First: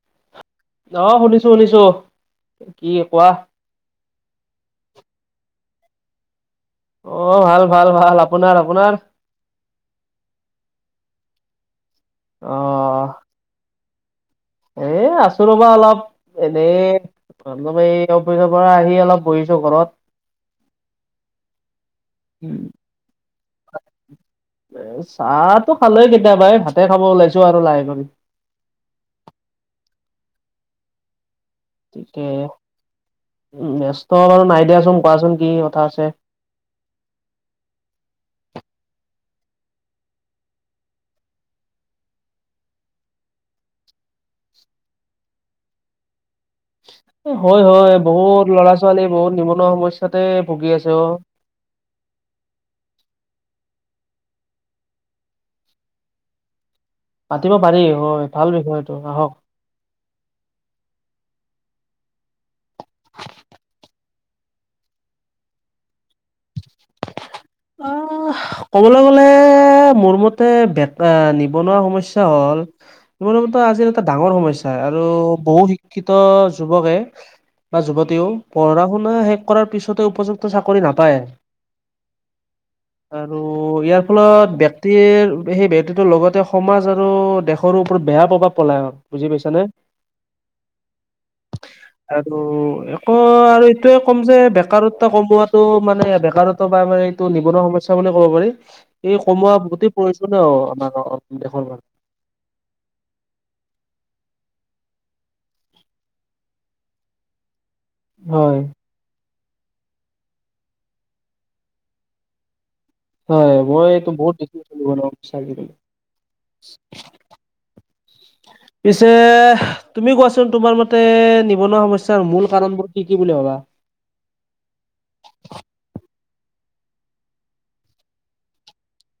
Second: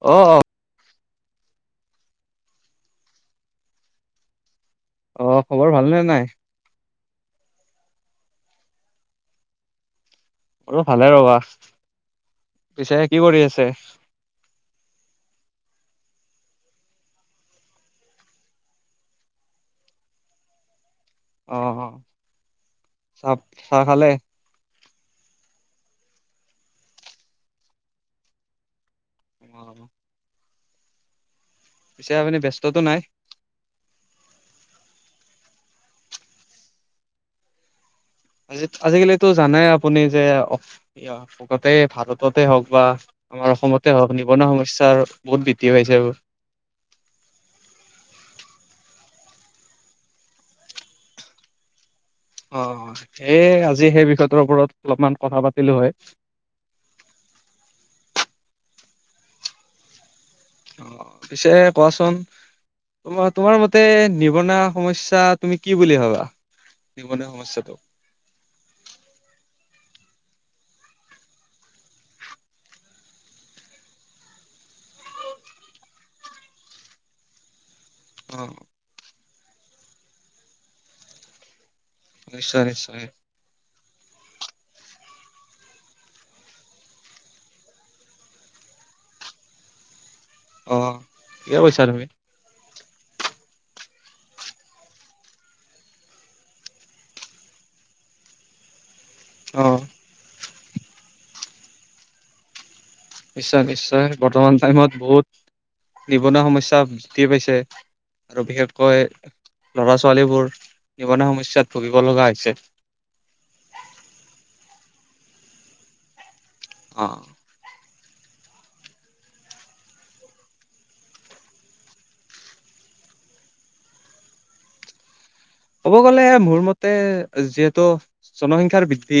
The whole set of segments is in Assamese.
অহ', অহ'। অহ, শুনিছোঁ শুনিছোঁ কি কোৱা? অহ, খবৰ ভালনে নাই? অহ, ভাল-ভাল-ভাল আপোনাৰ-আপোনাৰ? মোৰো ভালে ৰবা। অহ'। পিছে কি কৰি আছে? এ আছো ৰ'বা অলপ এনেই। [unintelligible] এই অফিচৰ পৰা আহি অলপ বহিছোঁ ঘৰত। অহ, চাপ-চাহ খালে? এ চাহতো খালোৱেই কেতিয়াবাই, ভাতে খাব ওলাইছোঁ আৰু লাহে কৰি। তোমাৰ পিছে তাতে, আপুনি ব্যস্ততো নাই ব্যস্ত বাৰু নাই দিয়াচোন, কোৱাচোন কি কথা আছে? আজি-আজিকালিতো জানাই আপুনি যে এই [unintelligible] ভাৰততে হওঁক বা আমাৰ অসমতে হওঁক, নিবনুৱা সমস্যাৰ বহুত বৃদ্ধি পাইছে আৰু। হয়, হয়। বহুত ল'ৰা-ছোৱালী বহুত নিবনুৱা সমস্যাতে ভুগি আছে অহ। অহ, সেইয়ে আজি সেই বিষয়টোৰ ওপৰত অলপমান কথা পাতিলোঁ হয়। পাতিব পাৰি হয় ভাল বিষয় এইটো আহক। অহ, পিছে কোৱাচোন? তোমাৰ-তোমাৰ মতে নিবনুৱা সমস্যা তুমি কি বুলি ভাব? নিবনুৱা সমস্যাটো। অহ। ক'বলৈ গ'লে মোৰ মতে বেতা নিবনুৱা সমস্যাটো হ'ল মোৰ মতে আজিৰ এটা ডাঙৰ সমস্যা আৰু বহু শিক্ষিত যুৱকে বা যুৱতীও অ পঢ়া শুনা শেষ কৰাৰ পিছতে উপযুক্ত চাকৰি নাপায়। নিশ্চয়, নিশ্চয়। আৰু ইয়াৰ ফলত ব্যক্তিৰ সেই ব্যৰ্থটোৰ লগতে সমাজ আৰু দেশ দেশৰ ওপৰত বেয়া প্ৰভাৱ পেলায় আৰু বুজি পাইছানে? অহ, ঠিকে কৈছা তুমি। আৰু একো আৰু এইটোয়ে কম যে বেকাৰত্ব কমোৱাটো মানে বেকাৰত্ব বা মানে টো নিবনুৱা সমস্যা বুলি ক'ব পাৰি। এই কমোৱা অ গোটেই প্ৰয়োজনীয় আমাৰ দেশৰ কাৰণে। নিশ্চয়, নিশ্চয়। বৰ্তমান টাইমত বহুত নিবনুৱা সমস্যা বৃদ্ধি পাইছে। আৰু হয় বিশেষকৈ ল'ৰা-ছোৱালীবোৰ নিবনুৱা সমস্যাত ভুগিব লগা হৈছে। হয়, মই এইটো বহুত [unintelligible] অহ। পিছে তুমি কোৱাচোন তোমাৰ মতে নিবনুৱা সমস্যাৰ মূল কাৰণবোৰ কি কি বুলি ভাবা? ক'ব গ'লে মোৰ মতে যিহেতু জনসংখ্যাৰ বৃদ্ধি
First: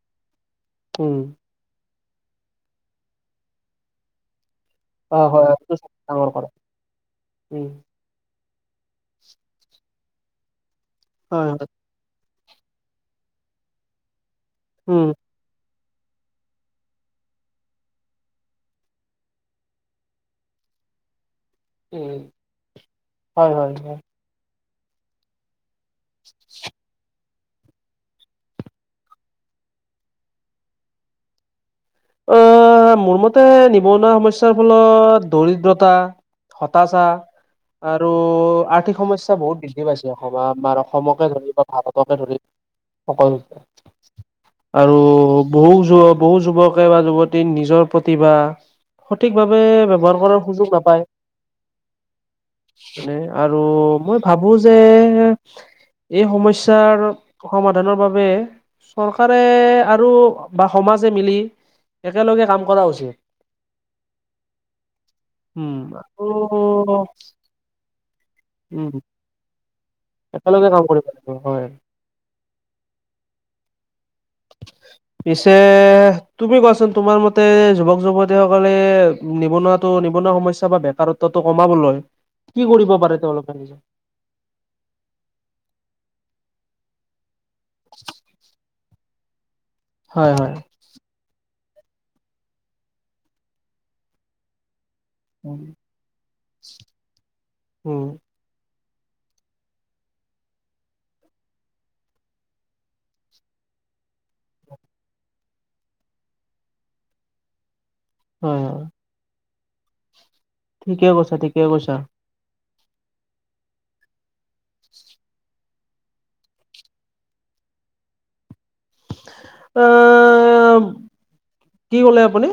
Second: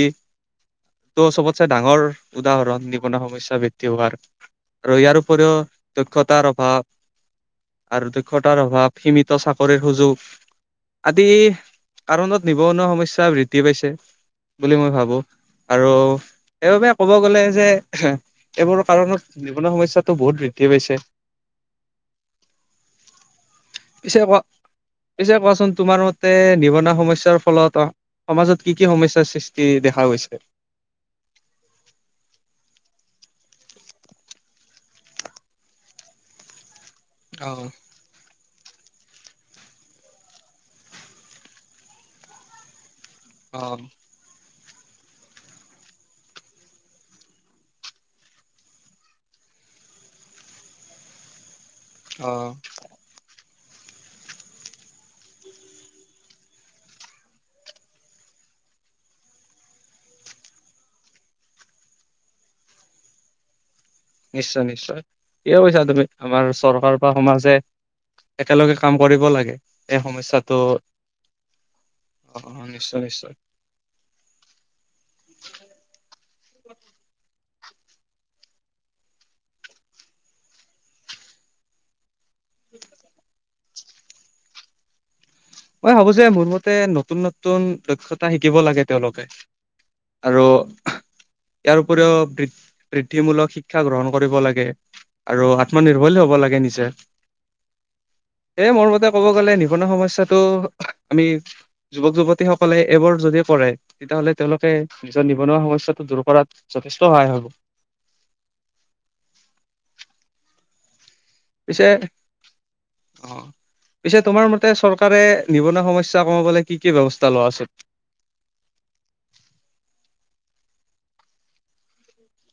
উম। ত' চবত ডাঙৰ উদাহৰণ নিবনুৱাসমস্যা বৃদ্ধি হোৱাৰ। আৰু অ ইয়াৰ হয় উপৰিও হয়, ডাঙৰ দক্ষতাৰ কৰা অভাৱ। উম। আৰু দক্ষতাৰ অভাৱ, সীমিত চাকৰিৰ সুযোগ। আদি হয় হয় কাৰণত নিবনুৱা সমস্যা বৃদ্ধি পাইছে, বুলি মই উম। ভাবোঁ। আৰু সেইবাবে ক'ব গ'লে যে এইবোৰৰ কাৰণত নিবনুৱা সমস্যাতো বহুত বৃদ্ধি পাইছে। উম', হয়, হয়, হয়। পিছে কোৱা, পিছে কোৱাচোন তোমাৰ মতে নিবনুৱা সমস্যাৰ ফলত অ সমাজত কি কি সমস্যাৰ সৃষ্টি দেখা গৈ হৈছে? অহ, মোৰ মতে নিবনুৱা সমস্যাৰ ফলত দৰিদ্ৰতা হতাচাৰ। অ, আৰু আৰ্থিক সমস্যা বহুত বৃদ্ধি পাইছে, অসমত আমাৰ অসমকে ধৰি বা ভাৰতকে ধৰি। অকল। অ, আৰু বহু যুৱ, বহু যুৱকে বা যুৱতী নিজৰ প্ৰতিভা সঠিকভাৱে ব্যৱহাৰ কৰাৰ সুযোগ নাপায়। অ, মানে আৰু মই ভাবো যে। এই সমস্যাৰ, সমাধানৰ বাবে চৰকাৰে আৰু বা সমাজে মিলি একেলগে কাম কৰা হৈছে। নিশ্চয় নিশ্চয়, কিয় উম কৈছা তুমি আৰু আমাৰ চৰকাৰ বা সমাজে একেলগে উম কাম কৰিব লাগে এই সমস্যাটো একেলগে কাম কৰিব লাগিব হয় অ, অ, নিশ্চয় নিশ্চয়। [unintelligible] পিছে তুমি কোৱাচোন, তোমাৰ মতে যুৱক যুৱতী সকলে। নিবনুৱাটো, নিবনুৱা সমস্যা বা বেকাৰত্বটো কমাবলৈ, কি কৰিব পাৰে তেওঁলোকে। মই ভাবো যে, মোৰ মতে নতুন নতুন দক্ষতা শিকিব লাগে তেওঁলোকে। হয় আৰু, হয় ইয়াৰ উপৰিও বৃদ্ধি মূলক শিক্ষা গ্ৰহণ কৰিব লাগে আৰু আত্মনিৰ্ভৰশীল ধৰি লব লাগে নিজে। উম, এ, মোৰ মতে ক'ব গ'লে নিবনুৱাৰা সমস্যাাতটো আমি যুৱক যুৱতীসকলে এইবোৰ যদি কৰে। তেতিয়াহ'লে তেওঁলোকে নিজৰ নিবনুৱা সমস্যাটো দূৰ কৰাত যথেষ্ট সহায় হ'ব। হয়, হয়। ঠিকে কৈছা‌ ঠিক পিছে অ, পিছে তোমাৰ মতে চৰকাৰে নিব সমস্যা কমাবলে কি কি ব্যৱস্থা লোৱা উচিত? এ, কি ক'লে আপুনি?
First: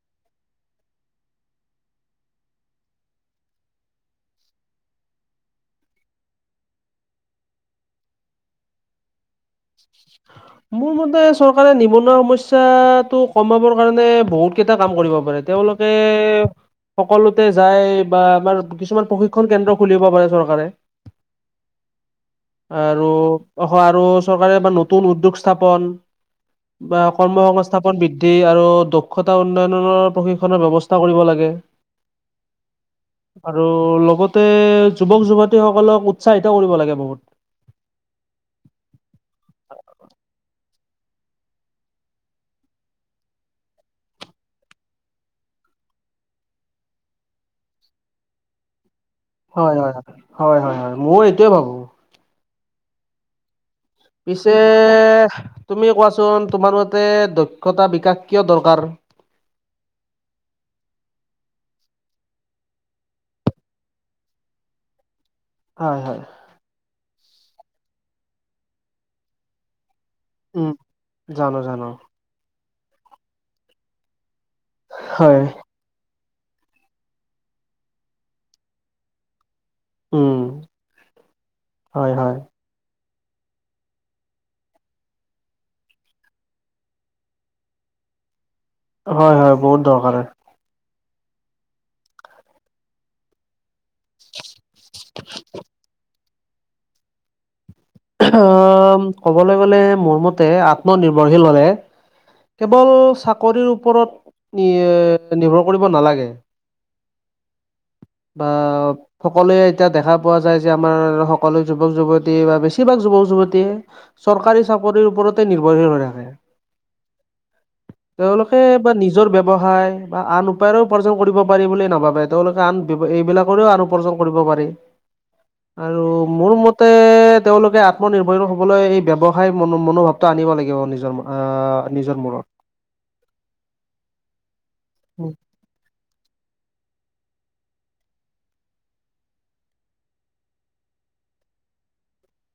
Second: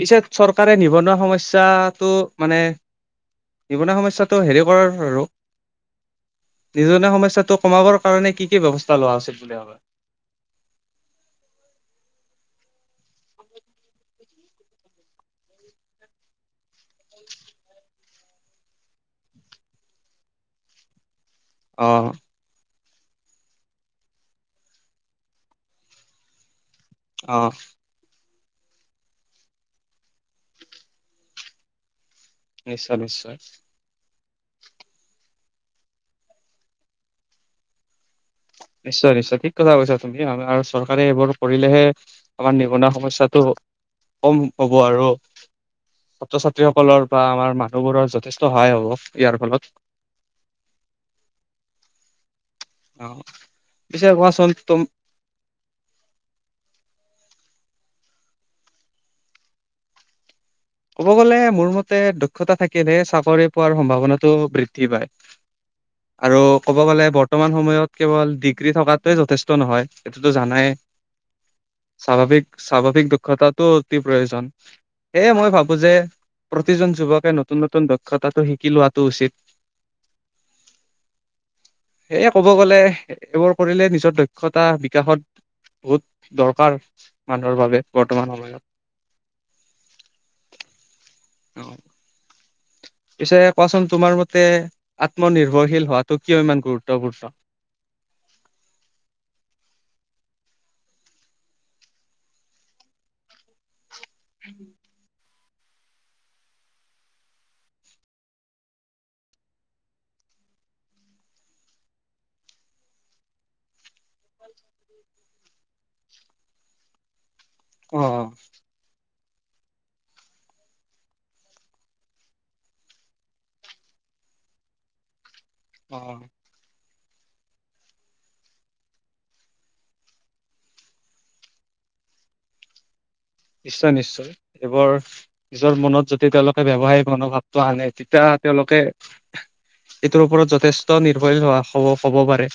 পিছে চৰকাৰে নিবনুৱা সমস্যাটো মানে নিবনুৱা সমস্যাটো হেৰি কৰাৰ আৰু নিজনুৱা সমস্যাটো কমাবৰ কাৰণে কি ব্যৱস্থা লোৱা হৈছিল বুলি ভাবা? [inaudible] মোৰ মতে চৰকাৰে নিবনুৱা সমস্যাটো কমাবৰ কাৰণে বহুত কেইটা কাম কৰিব পাৰে, তেওঁলোক এ, সকলোতে যায় বা আমাৰ কিছুমান প্ৰশিক্ষণ কেন্দ্ৰ খুলিব পাৰে চৰকাৰে। অ, আৰু অসহাৰো চৰকাৰে নতুন উদ্যোগ স্থাপন। বা অ কৰ্মসংস্থাপ বৃদ্ধি আৰু দক্ষতা উন্নয়নৰ প্ৰশিক্ষণৰ ব্যৱস্থা কৰিব লাগে। নিশ্চয় নিশ্চয়। ত, লগতে যুৱক যুৱতী সকলক উৎসাহিত কৰিব লাগে বহুত। নিশ্চয় নিশ্চয়, কি কথা কৈছা তুমি, আমাৰ চৰকাৰে এইবোৰ কৰিলেহে আমাৰ নিবনুৱা সমস্যা টো কম হ'ব আৰু। ছাত্ৰ-ছাত্ৰীসকলৰ বা আমাৰ মানুহবোৰৰ যথেষ্ট সহায় হ'ব। ইয়াৰ ফলত। হয় হয় হয় হয় হয় হয়, মোৰ এইটোয়ে ভাবো। অ, কোৱাচোন পিছে তুম তুমি কোৱাচোন, তোমাৰ মতে দক্ষতা বিকাশ কিয় দৰকাৰ? ক'ব গ'লে, মোৰ মতে দক্ষতা থাকিলেহে চাকৰি পোৱাৰ সম্ভাৱনাটো বৃদ্ধি পায়। হয় হয় আৰু ক'ব গ'লে বৰ্তমান সময়ত কেৱল ডিগ্ৰী থকাতোৱে যথেষ্ট নহয়। এইটোতো জানায়ে, উম জানো জানো স্বাভাৱিক। স্বাভাৱিক দক্ষতাটো অতি প্ৰয়োজন। সেয়ে হয় মই ভাবোঁ। বুজে, প্ৰতিজন যুৱকে নতুন নতুন দক্ষতাটো শিকি লোৱাটো উচিত। উম্, হয় সেয়ে হয়। ক'ব গ'লে, এইবোৰ কৰিলে নিজৰ দক্ষতা বিকাশত। বহুত দৰকাৰ, মানুহৰ বাবে বৰ্তমান সময়ত। হয় হয়, বহুত দৰকাৰ। অ', পিছে কোৱাচোন তোমাৰ মতে, আত্মনিৰ্ভৰশীল হোৱাটো কিয় ইমান গুৰুত্বপূৰ্ণ। আহ্ ক'বলৈ গ'লে মোৰ মতে আত্মনিৰ্ভৰশীল হ'লে। কেৱল চাকৰিৰ ওপৰত নিৰ্ভৰ কৰিব নালাগে। বা, সকলোৱে এতিয়া দেখা পোৱা যায় যে, আমাৰ সকলোৱে যুৱক-যুৱতী বা বেছিভাগ যুৱক-যুৱতীয়ে। চৰকাৰী চাকৰিৰ ওপৰতে নিৰ্ভৰশীল হৈ থাকে। অ তেওঁলোকে। বা নিজৰ ব্যৱসায় বা আন উপায়েৰেও উপাৰ্জন কৰিব পাৰি বুলি নাভাবে। তেওঁলোকে আন এইবিলাকৰেও আন উপাৰ্জন কৰিব পাৰি, অ আৰু মোৰ মতে- তেওঁলোকে আত্মনিৰ্ভৰশীল হ'বলৈ এই ব্যৱসায় মনোভাৱটো আনিব লাগিব, নিজৰ আহ নিজৰ ওপৰত। নিশ্চয় নিশ্চয়, এইবোৰ- উ নিজৰ মনত যদি তেওঁলোকে ব্যৱসায়িক মনোভাৱটো আনে, তেতিয়া তেওঁলোকে এইটোৰ ওপৰত যথেষ্ট নিৰ্ভৰীল হোৱা হ'ব, হ'ব পাৰে।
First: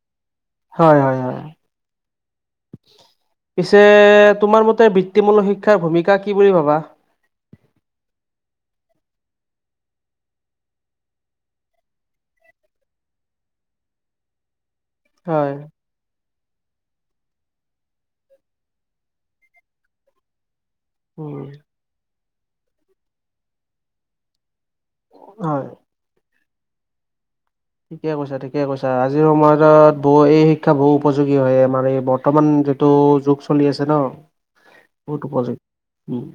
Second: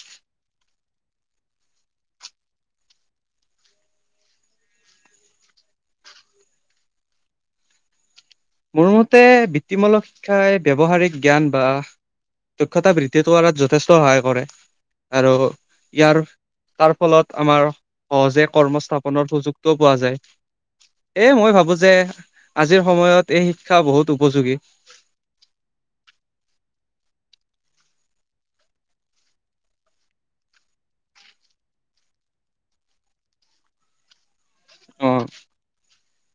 হয় হয়। হয় পিছে তোমাৰ মতে বৃত্তিমূলক শিক্ষাৰ ভূমিকা কি বুলি ভাবা। মোৰ মতে বৃত্তিমূলক শিক্ষাই ব্যৱহাৰিক জ্ঞান বা। দক্ষতা বৃদ্ধি কৰাত যথেষ্ট সহায় কৰে। আৰু হয়। ইয়াৰ, তাৰ ফলত আমাৰ সহজে কৰ্মস্থাপনৰ সুযোগটোও পোৱা যায়। এ উম, মই ভাবোঁ যে আজিৰ সময়ত এই শিক্ষা বহুত উপযোগী। হয়। ঠিকে কৈছা, ঠিকে কৈছা। আজিৰ সময়ত বহু এই শিক্ষা বহু উপযোগী হয়। আমাৰ এই বৰ্তমান যিটো যুগ চলি আছে ন। অ বহুত উপযোগী, উম্।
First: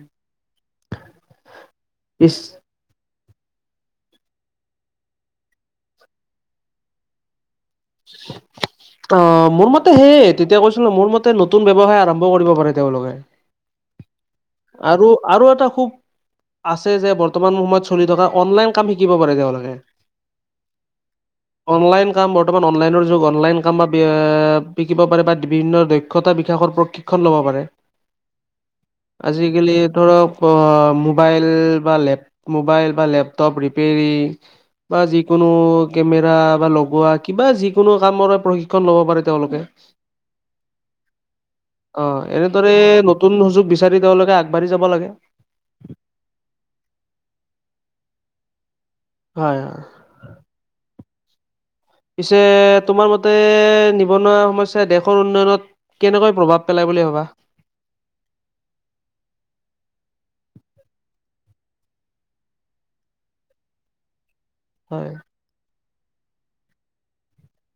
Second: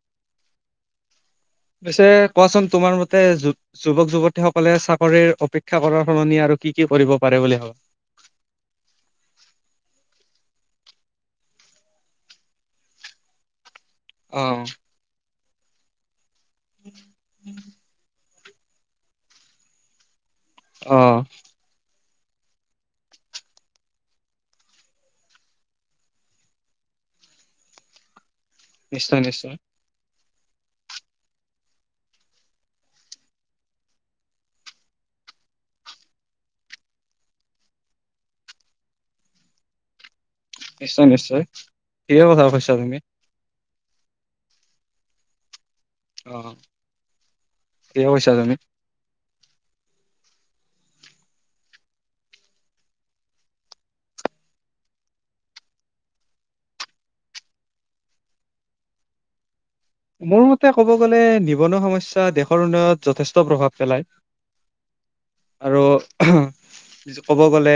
পিছে, কোৱাচোন তোমাৰ মতে যুৱক-যুৱতী সকলে চাকৰিৰ অপেক্ষা কৰাৰ সলনি আৰু কি কি কৰিব পাৰে বুলি ভাবা। [inaudible] অ', মোৰ মতে সেইয়ে। তেতিয়া কৈছিলোঁ মোৰ মতে নতুন ব্যৱসায় আৰম্ভ কৰিব পাৰে তেওঁলোকে। অ', আৰু আৰু এটা খুব, আছে যে বৰ্তমান সময়ত চলি থকা- অনলাইন কাম শিকিব পাৰে তেওঁলোকে। অ', অনলাইন কাম, বৰ্তমান অনলাইনৰ যুগ অনলাইন কাম বা শিকিব পাৰে বা বিভিন্ন দক্ষ- দক্ষতা বিকাশৰ প্ৰশিক্ষণ ল'ব পাৰে। নিশ্চয় নিশ্চয় আজিকালি ধৰক- অ', মোবাইল বা লেপ, মোবাইল বা লেপটপ ৰিপেৰীং। বা যিকোনো কেমেৰা বা লগোৱা, কিবা যিকোনো কামৰে প্ৰশিক্ষণ ল'ব পাৰে তেওঁলোকে। নিশ্চয় নিশ্চয়, অ' ঠিকে কথা কৈছা এনেদৰে তুমি। নতুন সুজোগ বিচাৰি তেওঁলোক আগবাঢ়ি যাব লাগে। অ' ঠিকে কৈছা তুমি। হয়, হয়। পিছে তোমাৰ মতে নিবনুৱা সমস্যাই দেশৰ উন্নয়নত কেনেকৈ প্ৰভাৱ পেলাই বুলি ভাবা? মোৰ মতে ক'ব গ'লে নিবনুৱা সমস্যাই দেশৰ উন্নয়নত যথেষ্ট প্ৰভাৱ পেলায়। হয়। আৰু ক'ব গ'লে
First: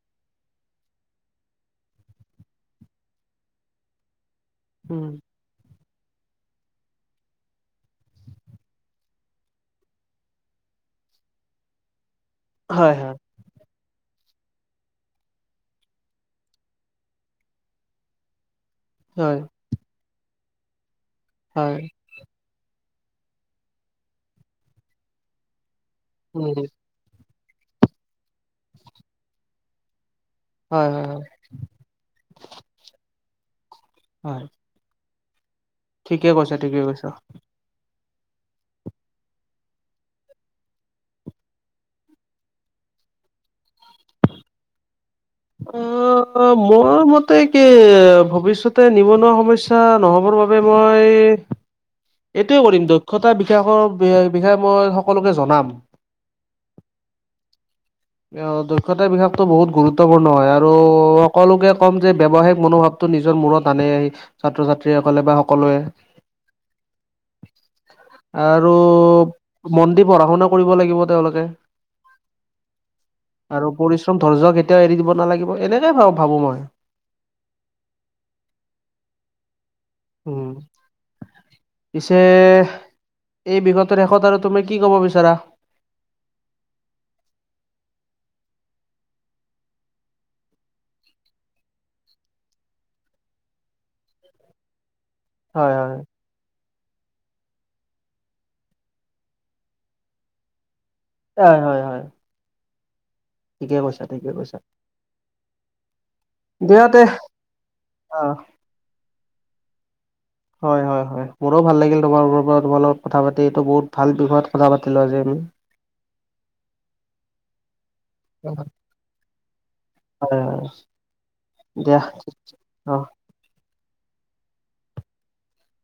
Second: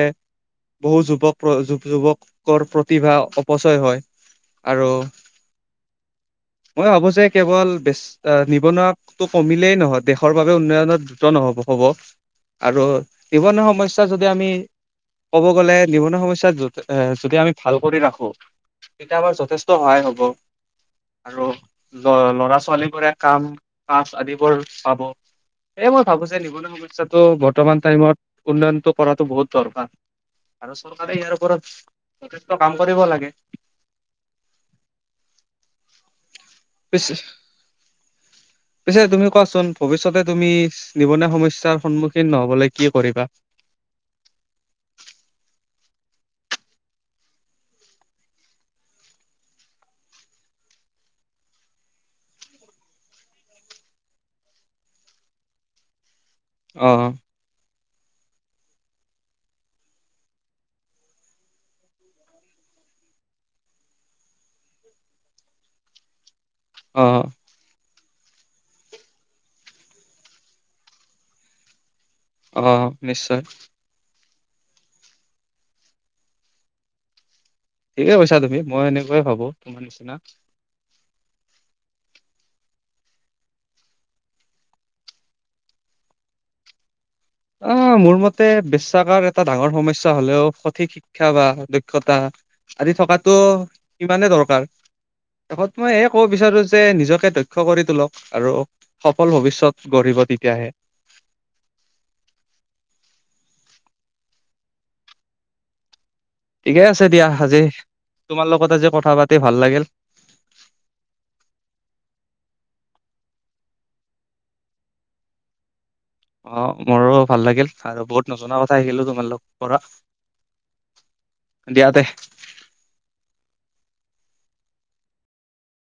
বহু যুৱক যুৱ যুৱকৰ প্ৰতিভা অপচয় হয়। আৰু উম, মই ভাবো যে কেৱল বেছ অ' নিবনুৱাটো কমিলেই নহয় দেশৰ বাবে উন্নয়নত দ্ৰুত নহব হব আৰু হয় হয়, নিবনুৱা সমস্যা যদি আমি ক'ব গ'লে নিবনুৱা সমস্যাত যদি এ যদি আমি ভাল কৰি ৰাখো তেতিয়া আমাৰ হয় যথেষ্ট সহায় হ'ব। আৰু হয়, ল ল'ৰা ছোৱালী বোৰে কাম কাজ আদিবোৰ পাব। এ মই ভাবো যে উম, নিবনুৱা সমস্যটো বৰ্তমান টাইমত উন্নয়নটো কৰাতো বহুত দৰকাৰ। আৰু হয় হয় চৰকাৰে হয় ইয়াৰ ওপৰত যথেষ্ট কাম কৰিব লাগে। অ'। ঠিকে কৈছে, ঠিকে কৈছ। পিছে [unintelligible] পিছে তুমি কোৱাচোন ভৱিষ্যতে তুমি নিবনুৱা সমস্যাৰ সন্মুখীন নহবলৈ কি কৰিবা? অ' মোৰ মতে কি ভৱিষ্যতে নিবনুৱা সমস্যা স্যা নহ'বৰ বাবে মই এইটোৱে কৰিম দক্ষ্যতাৰ বিকাশৰ বিষয়ে মই সকলোকে জনাম। অ'। দক্ষ্যতাৰ বিকাশতো বহুত গুৰুত্ব গুৰুত্বপূৰ্ণ হয়, আৰু সকলোকে ক'ম যে ব্যৱসায়িক মনোভাৱটো নিজৰ মূৰত আনে ছাত্ৰ ছাত্ৰীসকলে বা সকলোৱে অ'। আৰু মন দি পঢ়া শুনা কৰিব লাগিব তেওঁলোকে। অ' নিশ্চয়। আৰু পৰিশ্ৰম ধৈৰ্য কেতিয়াও এৰি দিব নালাগিব, এনেকে ভাব ভাবো মই। ঠিকে কৈছা তুমি, মই এনেকুয়াই ভাবো। উম। পিছে এই বিষয়টোৰ শেষত আৰু তুমি কি ক'ব বিচাৰা? অ' মোৰ মতে পেচাকাৰ এটা ডাঙৰ সমস্যা হ'লেও সঠিক খা বা দক্ষতা আদি থকাটো সমানে দৰকাৰ। শেষত হয় হয় মই এক ক'ব বিচাৰো যে নিজকে দক্ষ্য কৰি তোলক আৰু সফল ভৱিষ্যত গঢ়িব তেতিয়াহে। হয়, হয়, হয়। ঠিকে কৈছা, ঠিকে কৈছা। ঠিকেই আছে দিয়া, আজি অ তোমাৰ লগত আজি কথা পাতি ভাল লাগিল। হয়, হয়, হয়। হয় মোৰো ভাল লাগিল তোমাৰ ৰ পৰা তোমাৰ লগত কথা পাতি এইটো বহুত ভাল বিয়ত কথা পাতিলো আজি আমি। অ' মোৰো ভাল লাগিল আৰু বহুত নজনা কথা শিকিলো তোমালোকৰ পৰা। উ [unintelligible] এ দিয়য়াতে। অহ।